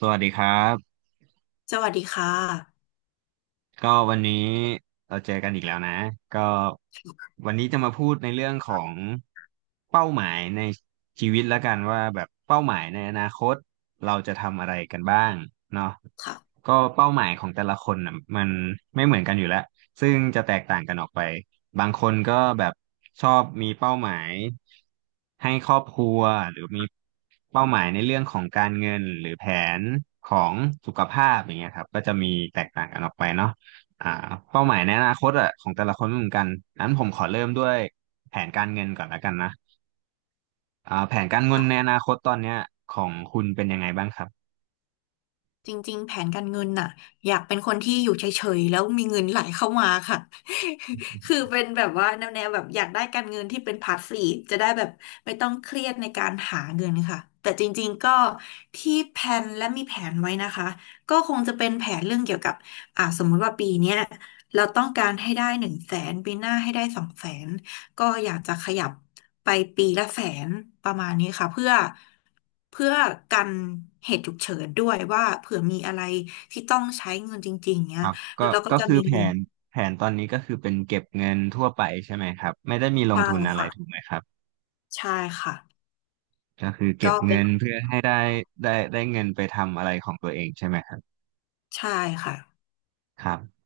สวัสดีครับ สวัสดีค่ะก็วันนี้เราเจอกันอีกแล้วนะก็วันนี้จะมาพูดในเรื่องของเป้าหมายในชีวิตแล้วกันว่าแบบเป้าหมายในอนาคตเราจะทำอะไรกันบ้างเนาะค่ะ ก็เป้าหมายของแต่ละคนน่ะมันไม่เหมือนกันอยู่แล้วซึ่งจะแตกต่างกันออกไปบางคนก็แบบชอบมีเป้าหมายให้ครอบครัวหรือมีเป้าหมายในเรื่องของการเงินหรือแผนของสุขภาพอย่างเงี้ยครับก็จะมีแตกต่างกันออกไปเนาะ อ่าเป้าหมายในอนาคตอ่ะของแต่ละคนไม่เหมือนกันนั้นผมขอเริ่มด้วยแผนการเงินก่อนและกันนะอ่าแผนการเงินในอนาคตตอนเนี้ยของคุณเป็นยังไงบ้างครับจริงๆแผนการเงินน่ะอยากเป็นคนที่อยู่เฉยๆแล้วมีเงินไหลเข้ามาค่ะ คือเป็นแบบว่าแนวๆแบบอยากได้การเงินที่เป็นพาสซีฟจะได้แบบไม่ต้องเครียดในการหาเงินค่ะ แต่จริงๆก็ที่แพลนและมีแผนไว้นะคะ ก็คงจะเป็นแผนเรื่องเกี่ยวกับสมมุติว่าปีเนี้ยเราต้องการให้ได้100,000ปีหน้าให้ได้200,000 ก็อยากจะขยับไปปีละแสนประมาณนี้ค่ะเพื่อกันเหตุฉุกเฉินด้วยว่าเผื่อมีอะไรที่ต้องใช้เงินจริงๆเนี้คยรับก็เราก็ก็จะคือมีแผเงินนแผนตอนนี้ก็คือเป็นเก็บเงินทั่วไปใช่ไหมครับไม่ได้มีลงใช่ทุนอะไรค่ะถูกไหมครับใช่ค่ะก็คือเก็ก็บเป็นเงินเพื่อให้ได้เงินไปทำอะไรของตัวเองใช่ไหมครับใช่ค่ะครับ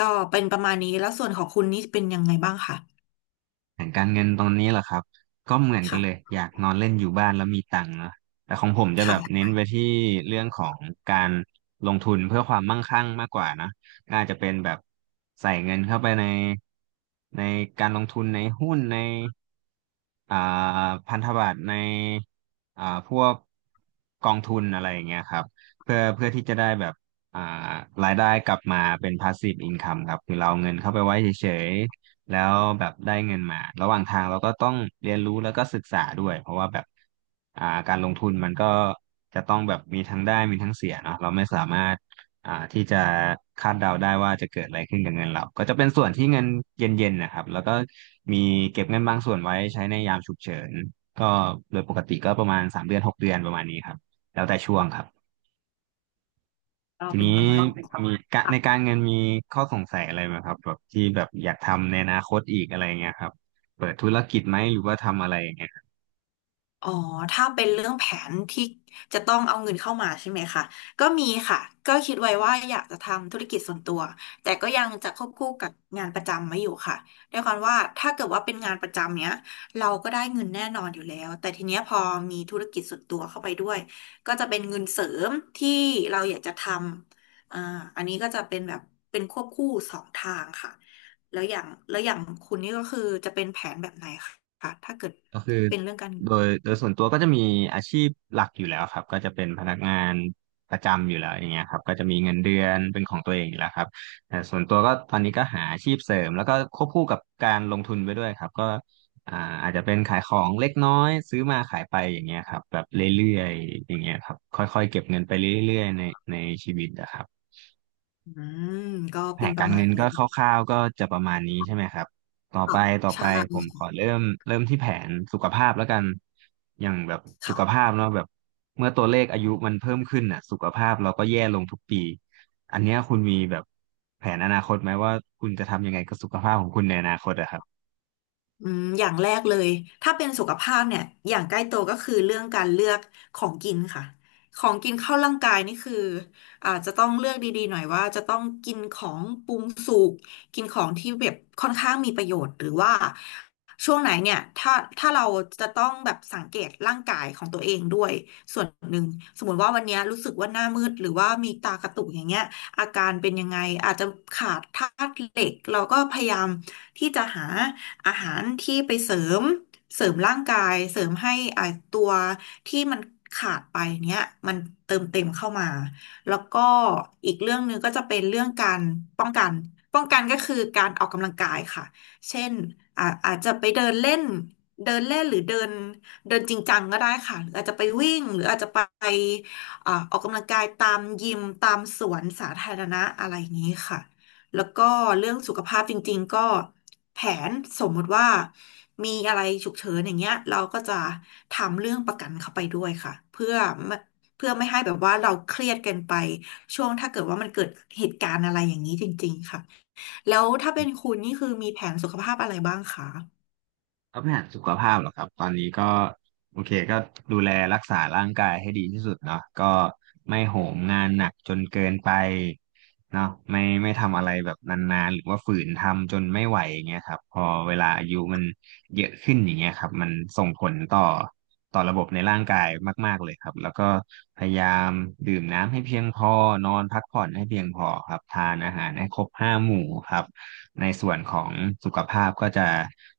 ก็เป็นประมาณนี้แล้วส่วนของคุณนี่เป็นยังไงบ้างค่ะแผนการเงินตรงนี้เหรอครับก็เหมือนกันเลยค่ะอยากนอนเล่นอยู่บ้านแล้วมีตังค์เนาะแต่ของผมจะแบบค่ะเน้นไปที่เรื่องของการลงทุนเพื่อความมั่งคั่งมากกว่านะก็อาจจะเป็นแบบใส่เงินเข้าไปในในการลงทุนในหุ้นในอ่าพันธบัตรในพวกกองทุนอะไรอย่างเงี้ยครับเพื่อที่จะได้แบบอ่ารายได้กลับมาเป็น passive income ครับคือเราเอาเงินเข้าไปไว้เฉยๆ แล้วแบบได้เงินมาระหว่างทางเราก็ต้องเรียนรู้แล้วก็ศึกษาด้วยเพราะว่าแบบการลงทุนมันก็จะต้องแบบมีทั้งได้มีทั้งเสียเนาะเราไม่สามารถที่จะคาดเดาได้ว่าจะเกิดอะไรขึ้นกับเงินเราก็จะเป็นส่วนที่เงินเย็นๆนะครับแล้วก็มีเก็บเงินบางส่วนไว้ใช้ในยามฉุกเฉินก็โดยปกติก็ประมาณ3 เดือน6 เดือนประมาณนี้ครับแล้วแต่ช่วงครับ ก็ทีเป็นนี้ประมาณนี้ มีกะในการเงินมีข้อสงสัยอะไรไหมครับแบบที่แบบอยากทำในอนาคตอีกอะไรเงี้ยครับเปิดธุรกิจไหมหรือว่าทำอะไรยังไง อ๋อถ้าเป็นเรื่องแผนที่จะต้องเอาเงินเข้ามาใช่ไหมคะก็มีค่ะ ก็คิดไว้ว่าอยากจะทำธุรกิจส่วนตัว แต่ก็ยังจะควบคู่กับงานประจำไว้อยู่ค่ะด้วยความว่าถ้าเกิดว่าเป็นงานประจำเนี้ยเราก็ได้เงินแน่นอนอยู่แล้วแต่ทีเนี้ยพอมีธุรกิจส่วนตัวเข้าไปด้วยก็จะเป็นเงินเสริมที่เราอยากจะทำอันนี้ก็จะเป็นแบบเป็นควบคู่สองทางค่ะแล้วอย่างแล้วอย่างคุณนี่ก็คือจะเป็นแผนแบบไหนคะถ้าเกิดก็คือเป็นเรื่องการ โดยส่วนตัวก็จะมีอาชีพหลักอยู่แล้วครับก็จะเป็นพนักงานประจำอยู่แล้วอย่างเงี้ยครับก็จะมีเงินเดือนเป็นของตัวเองอยู่แล้วครับแต่ส่วนตัวก็ตอนนี้ก็หาอาชีพเสริมแล้วก็ควบคู่กับการลงทุนไปด้วยครับก็อ่าอาจจะเป็นขายของเล็กน้อยซื้อมาขายไปอย่างเงี้ยครับแบบเรื่อยๆอย่างเงี้ยครับค่อยๆเก็บเงินไปเรื่อยๆในในชีวิตนะครับ อืมก็แผเป็นนปการะรมาเงิณนก็นี้คร่าวๆก็จะประมาณนี้ใช่ไหมครับต่อไปค่ะต่อไปใช่ผมขอเริ่มที่แผนสุขภาพแล้วกันอย่างแบบสุขภาค่ะ พเนาะแบบเมื่อตัวเลขอายุมันเพิ่มขึ้นอ่ะสุขภาพเราก็แย่ลงทุกปีอันเนี้ยคุณมีแบบแผนอนาคตไหมว่าคุณจะทำยังไงกับสุขภาพของคุณในอนาคตอะครับ อืมอย่างแรกเลยถ้าเป็นสุขภาพเนี่ยอย่างใกล้ตัวก็คือเรื่องการเลือกของกินค่ะของกินเข้าร่างกายนี่คืออาจจะต้องเลือกดีๆหน่อยว่าจะต้องกินของปรุงสุกกินของที่แบบค่อนข้างมีประโยชน์หรือว่าช่วงไหนเนี่ยถ้าเราจะต้องแบบสังเกตร่างกายของตัวเองด้วยส่วนหนึ่งสมมติว่าวันเนี้ยรู้สึกว่าหน้ามืดหรือว่ามีตากระตุกอย่างเงี้ยอาการเป็นยังไงอาจจะขาดธาตุเหล็กเราก็พยายามที่จะหา อาหารที่ไปเสริมร่างกายเสริมให้ตัวที่มันขาดไปเนี้ยมันเติมเต็มเข้ามาแล้วก็อีกเรื่องหนึ่งก็จะเป็นเรื่องการป้องกันป้องกันก็คือการออกกำลังกายค่ะเช่นอาจจะไปเดินเล่นเดินเล่นหรือเดินเดินจริงจังก็ได้ค่ะหรืออาจจะไปวิ่งหรืออาจจะไปออกกำลังกายตามยิมตามสวนสาธารณะอะไรอย่างนี้ค่ะ แล้วก็เรื่องสุขภาพจริงๆก็แผนสมมติว่ามีอะไรฉุกเฉินอย่างเงี้ยเราก็จะทำเรื่องประกันเข้าไปด้วยค่ะไม่เพื่อไม่ให้แบบว่าเราเครียดเกินไปช่วงถ้าเกิดว่ามันเกิดเหตุการณ์อะไรอย่างนี้จริงๆค่ะแล้วถ้าเป็นคุณนี่คือมีแผนสุขภาพอะไรบ้างคะก็ปัญหาสุขภาพเหรอครับตอนนี้ก็โอเคก็ดูแลรักษาร่างกายให้ดีที่สุดเนาะก็ไม่โหมงานหนักจนเกินไปเนาะไม่ทำอะไรแบบนานๆหรือว่าฝืนทำจนไม่ไหวอย่างเงี้ยครับพอเวลาอายุมันเยอะขึ้นอย่างเงี้ยครับมันส่งผลต่อระบบในร่างกายมากๆเลยครับแล้วก็พยายามดื่มน้ำให้เพียงพอนอนพักผ่อนให้เพียงพอครับทานอาหารให้ครบห้าหมู่ครับ ในส่วนของสุขภาพก็จะ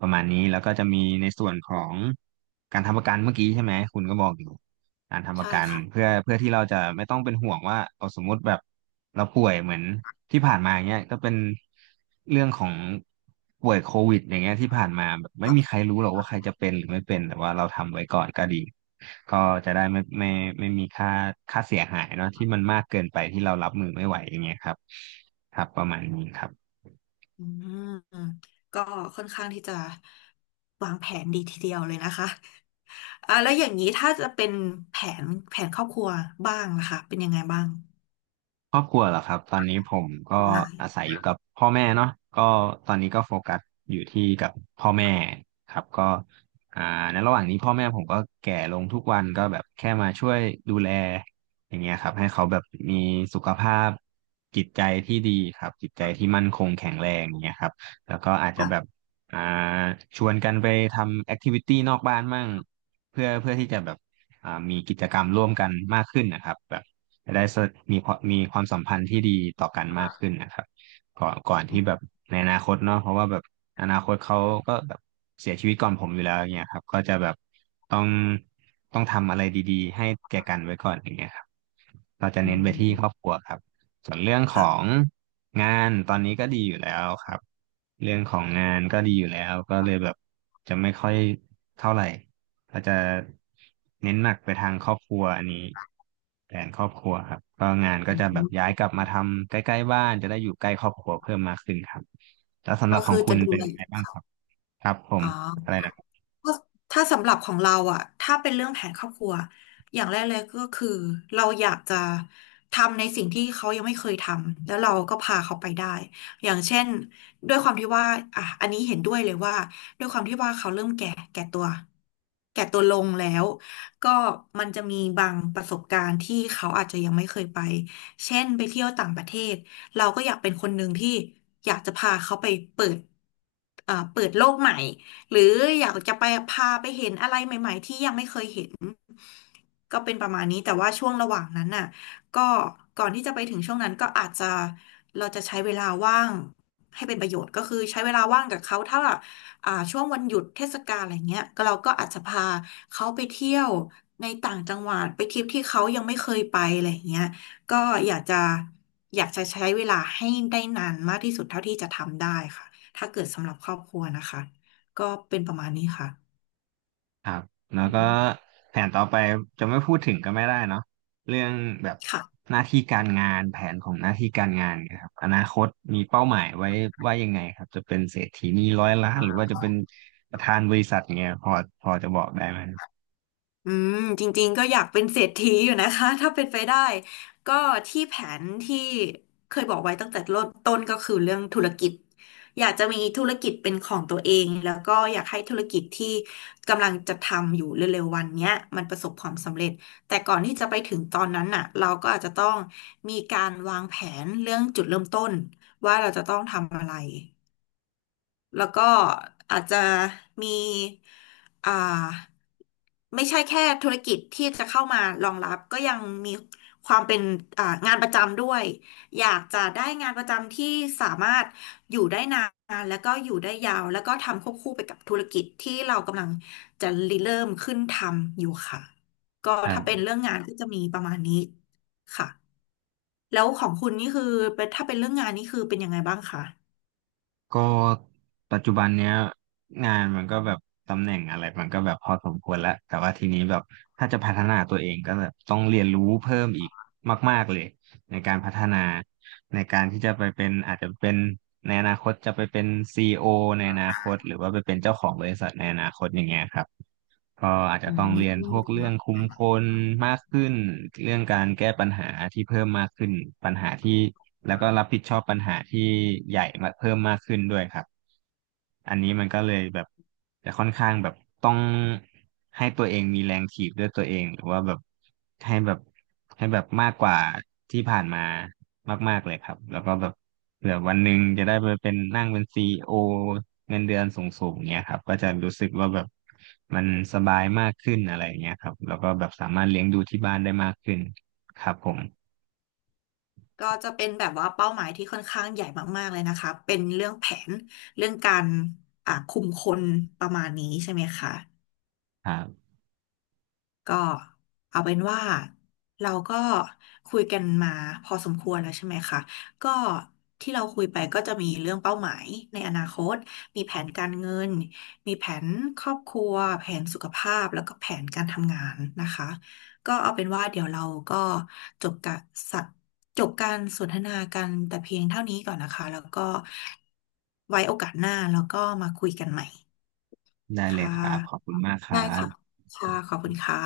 ประมาณนี้แล้วก็จะมีในส่วนของการทำประกันเมื่อกี้ใช่ไหมคุณก็บอกอยู่การทำประใช่กันค่ะเพื่อที่เราจะไม่ต้องเป็นห่วงว่าเอาสมมุติแบบเราป่วยเหมือนที่ผ่านมาอย่างเงี้ยก็เป็นเรื่องของป่วยโควิดอย่างเงี้ยที่ผ่านมาแบบไม่ก็มีใครรู้หรอกว่าใครจะเป็นหรือไม่เป็นแต่ว่าเราทำไว้ก่อนก็ดีก็จะได้ไม่มีค่าเสียหายเนาะที่มันมากเกินไปที่เรารับมือไม่ไหวอย่างเงี้ยครับครับประมาณนี้ครับ อืมก็ค่อนข้างที่จะวางแผนดีทีเดียวเลยนะคะ อ่ะแล้วอย่างนี้ถ้าจะเป็นแผแผนครอบครัวบ้างล่ะคะเป็นยังไงบ้างครอบครัวเหรอครับตอนนี้ผมก็ออนไลน์อาศัยอยู่กับพ่อแม่เนาะก็ตอนนี้ก็โฟกัสอยู่ที่กับพ่อแม่ครับก็อ่าในระหว่างนี้พ่อแม่ผมก็แก่ลงทุกวันก็แบบแค่มาช่วยดูแลอย่างเงี้ยครับให้เขาแบบมีสุขภาพจิตใจที่ดีครับจิตใจที่มั่นคงแข็งแรงอย่างเงี้ยครับแล้วก็อาจจะแบบค่ะอ่าชวนกันไปทำแอคทิวิตี้นอกบ้านมั่งเพื่อที่จะแบบมีกิจกรรมร่วมกันมากขึ้นนะครับแบบ จะได้มีความสัมพันธ์ที่ดีต่อกันมากขึ้นนะครับก่อนที่แบบในอนาคตเนาะเพราะว่าแบบอนาคตเขาก็แบบเสียชีวิตก่อนผมอยู่แล้วอย่างเงี้ยครับก็จะแบบต้องต้องทำอะไรดีๆให้แก่กันไว้ก่อนอย่างเงี้ยครับเราจะอืเน้นไปที่ครอบมครัวครับส่วนเรื่องของค่ะงานตอนนี้ก็ดีอยู่แล้วครับเรื่องของงานก็ดีอยู่แล้วก็เลยแบบจะไม่ค่อยเท่าไหร่ เราจะเน้นหนักไปทางครอบครัวอันนี้แผนครอบครัวครับก็งานก็อืจะแบบย้ามยกลับมาทำใกล้ๆบ้านจะได้อยู่ใกล้ครอบครัวเพิ่มมากขึ้นครับแล้วสำหก็รับขอคืองคุจะณดูเป็นแลยังไงบ้างครับครับผมอ๋อ อะไรนะครับก็ถ้าสำหรับของเราอะถ้าเป็นเรื่องแผนครอบครัวอย่างแรกเลยก็คือเราอยากจะทำในสิ่งที่เขายังไม่เคยทำแล้วเราก็พาเขาไปได้อย่างเช่นด้วยความที่ว่าอ่ะอันนี้เห็นด้วยเลยว่าด้วยความที่ว่าเขาเริ่มแก่แก่ตัวแก่ตัวลงแล้วก็มันจะมีบางประสบการณ์ที่เขาอาจจะยังไม่เคยไปเช่นไปเที่ยวต่างประเทศเราก็อยากเป็นคนหนึ่งที่อยากจะพาเขาไปเปิดเปิดโลกใหม่ หรืออยากจะไปพาไปเห็นอะไรใหม่ๆที่ยังไม่เคยเห็นก็เป็นประมาณนี้แต่ว่าช่วงระหว่างนั้นน่ะก็ก่อนที่จะไปถึงช่วงนั้นก็อาจจะเราจะใช้เวลาว่างให้เป็นประโยชน์ก็คือใช้เวลาว่างกับเขาถ้าช่วงวันหยุดเทศกาลอะไรเงี้ยก็เราก็อาจจะพาเขาไปเที่ยวในต่างจังหวัดไปทริปที่เขายังไม่เคยไปอะไรเงี้ยก็อยากจะอยากจะใช้เวลาให้ได้นานมากที่สุดเท่าที่จะทำได้ค่ะถ้าเกิดสำหรับครอบครัวนะคะ ก็เป็นประมาณนี้ค่ะครับแล้วก็อืมแผนต่อไปจะไม่พูดถึงก็ไม่ได้เนาะเรื่องแบบค่ะหน้าที่การงานแผนของหน้าที่การงานนะครับอนาคตมีเป้าหมายไว้ว่ายังไงครับจะเป็นเศรษฐีนีร้อยล้านหรือว่าจะเป็นประธานบริษัทเงี้ยพอจะบอกได้ไหมคอืมจริงๆก็อยากเป็นเศรษฐีอยู่นะคะ ถ้าเป็นไปได้ ก็ที่แผนที่เคยบอกไว้ตั้งแต่เริ่มต้นก็คือเรื่องธุรกิจ อยากจะมีธุรกิจเป็นของตัวเองแล้วก็อยากให้ธุรกิจที่กำลังจะทำอยู่เร็วๆวันเนี้ยมันประสบความสำเร็จ แต่ก่อนที่จะไปถึงตอนนั้นน่ะเราก็อาจจะต้องมีการวางแผนเรื่องจุดเริ่มต้นว่าเราจะต้องทำอะไร แล้วก็อาจจะมีอ่าไม่ใช่แค่ธุรกิจที่จะเข้ามารองรับก็ยังมีความเป็นงานประจำด้วยอยากจะได้งานประจำที่สามารถอยู่ได้นานแล้วก็อยู่ได้ยาวแล้วก็ทำควบคู่ไปกับธุรกิจที่เรากำลังจะริเริ่มขึ้นทำอยู่ค่ะก็รัถ้าบ เป็นเรื่องงานก็จะมีประมาณนี้ค่ะแล้วของคุณนี่คือเป็นถ้าเป็นเรื่องงานนี่คือเป็นยังไงบ้างคะก็ปัจจุบันเนี้ยงานมันก็แบบตำแหน่งอะไรมันก็แบบพอสมควรแล้วแต่ว่าทีนี้แบบถ้าจะพัฒนาตัวเองก็แบบต้องเรียนรู้เพิ่มอีกมากๆเลยในการพัฒนาในการที่จะไปเป็นอาจจะเป็นในอนาคตจะไปเป็นซีอีโอในอนาคตหรือว่าไปเป็นเจ้าของบริษัทในอนาคตอย่างเงี้ยครับ ก็อาจจะอืต้องเรียนพวกม เรื่องคุมคนมากขึ้นเรื่องการแก้ปัญหาที่เพิ่มมากขึ้นปัญหาที่แล้วก็รับผิดชอบปัญหาที่ใหญ่มาเพิ่มมากขึ้นด้วยครับอันนี้มันก็เลยแบบจะค่อนข้างแบบต้องให้ตัวเองมีแรงถีบด้วยตัวเองหรือว่าแบบให้แบบให้แบบมากกว่าที่ผ่านมามากๆเลยครับแล้วก็แบบเผื่อวันหนึ่งจะได้ไปเป็นนั่งเป็นซีอีโอเงินเดือนสูงๆเงี้ยครับก็จะรู้สึกว่าแบบ มันสบายมากขึ้นอะไรอย่างเงี้ยครับแล้วก็แบบสามารถเลี้ยงดูที่บ้านได้มากขึ้นครับผมก็จะเป็นแบบว่าเป้าหมายที่ค่อนข้างใหญ่มากๆเลยนะคะ เป็นเรื่องแผนเรื่องการคุมคนประมาณนี้ใช่ไหมคะ ครับก็เอาเป็นว่าเราก็คุยกันมาพอสมควรแล้วใช่ไหมคะก็ที่เราคุยไปก็จะมีเรื่องเป้าหมายในอนาคตมีแผนการเงินมีแผนครอบครัวแผนสุขภาพแล้วก็แผนการทำงานนะคะก็เอาเป็นว่าเดี๋ยวเราก็จบการสะจบการสนทนากันแต่เพียงเท่านี้ก่อนนะคะแล้วก็ไว้โอกาสหน้าแล้วก็มาคุยกันใหม่ได้เลยค่ครับขอบะคุณมากคได้รับค่ะค่ะขอบคุณค่ะ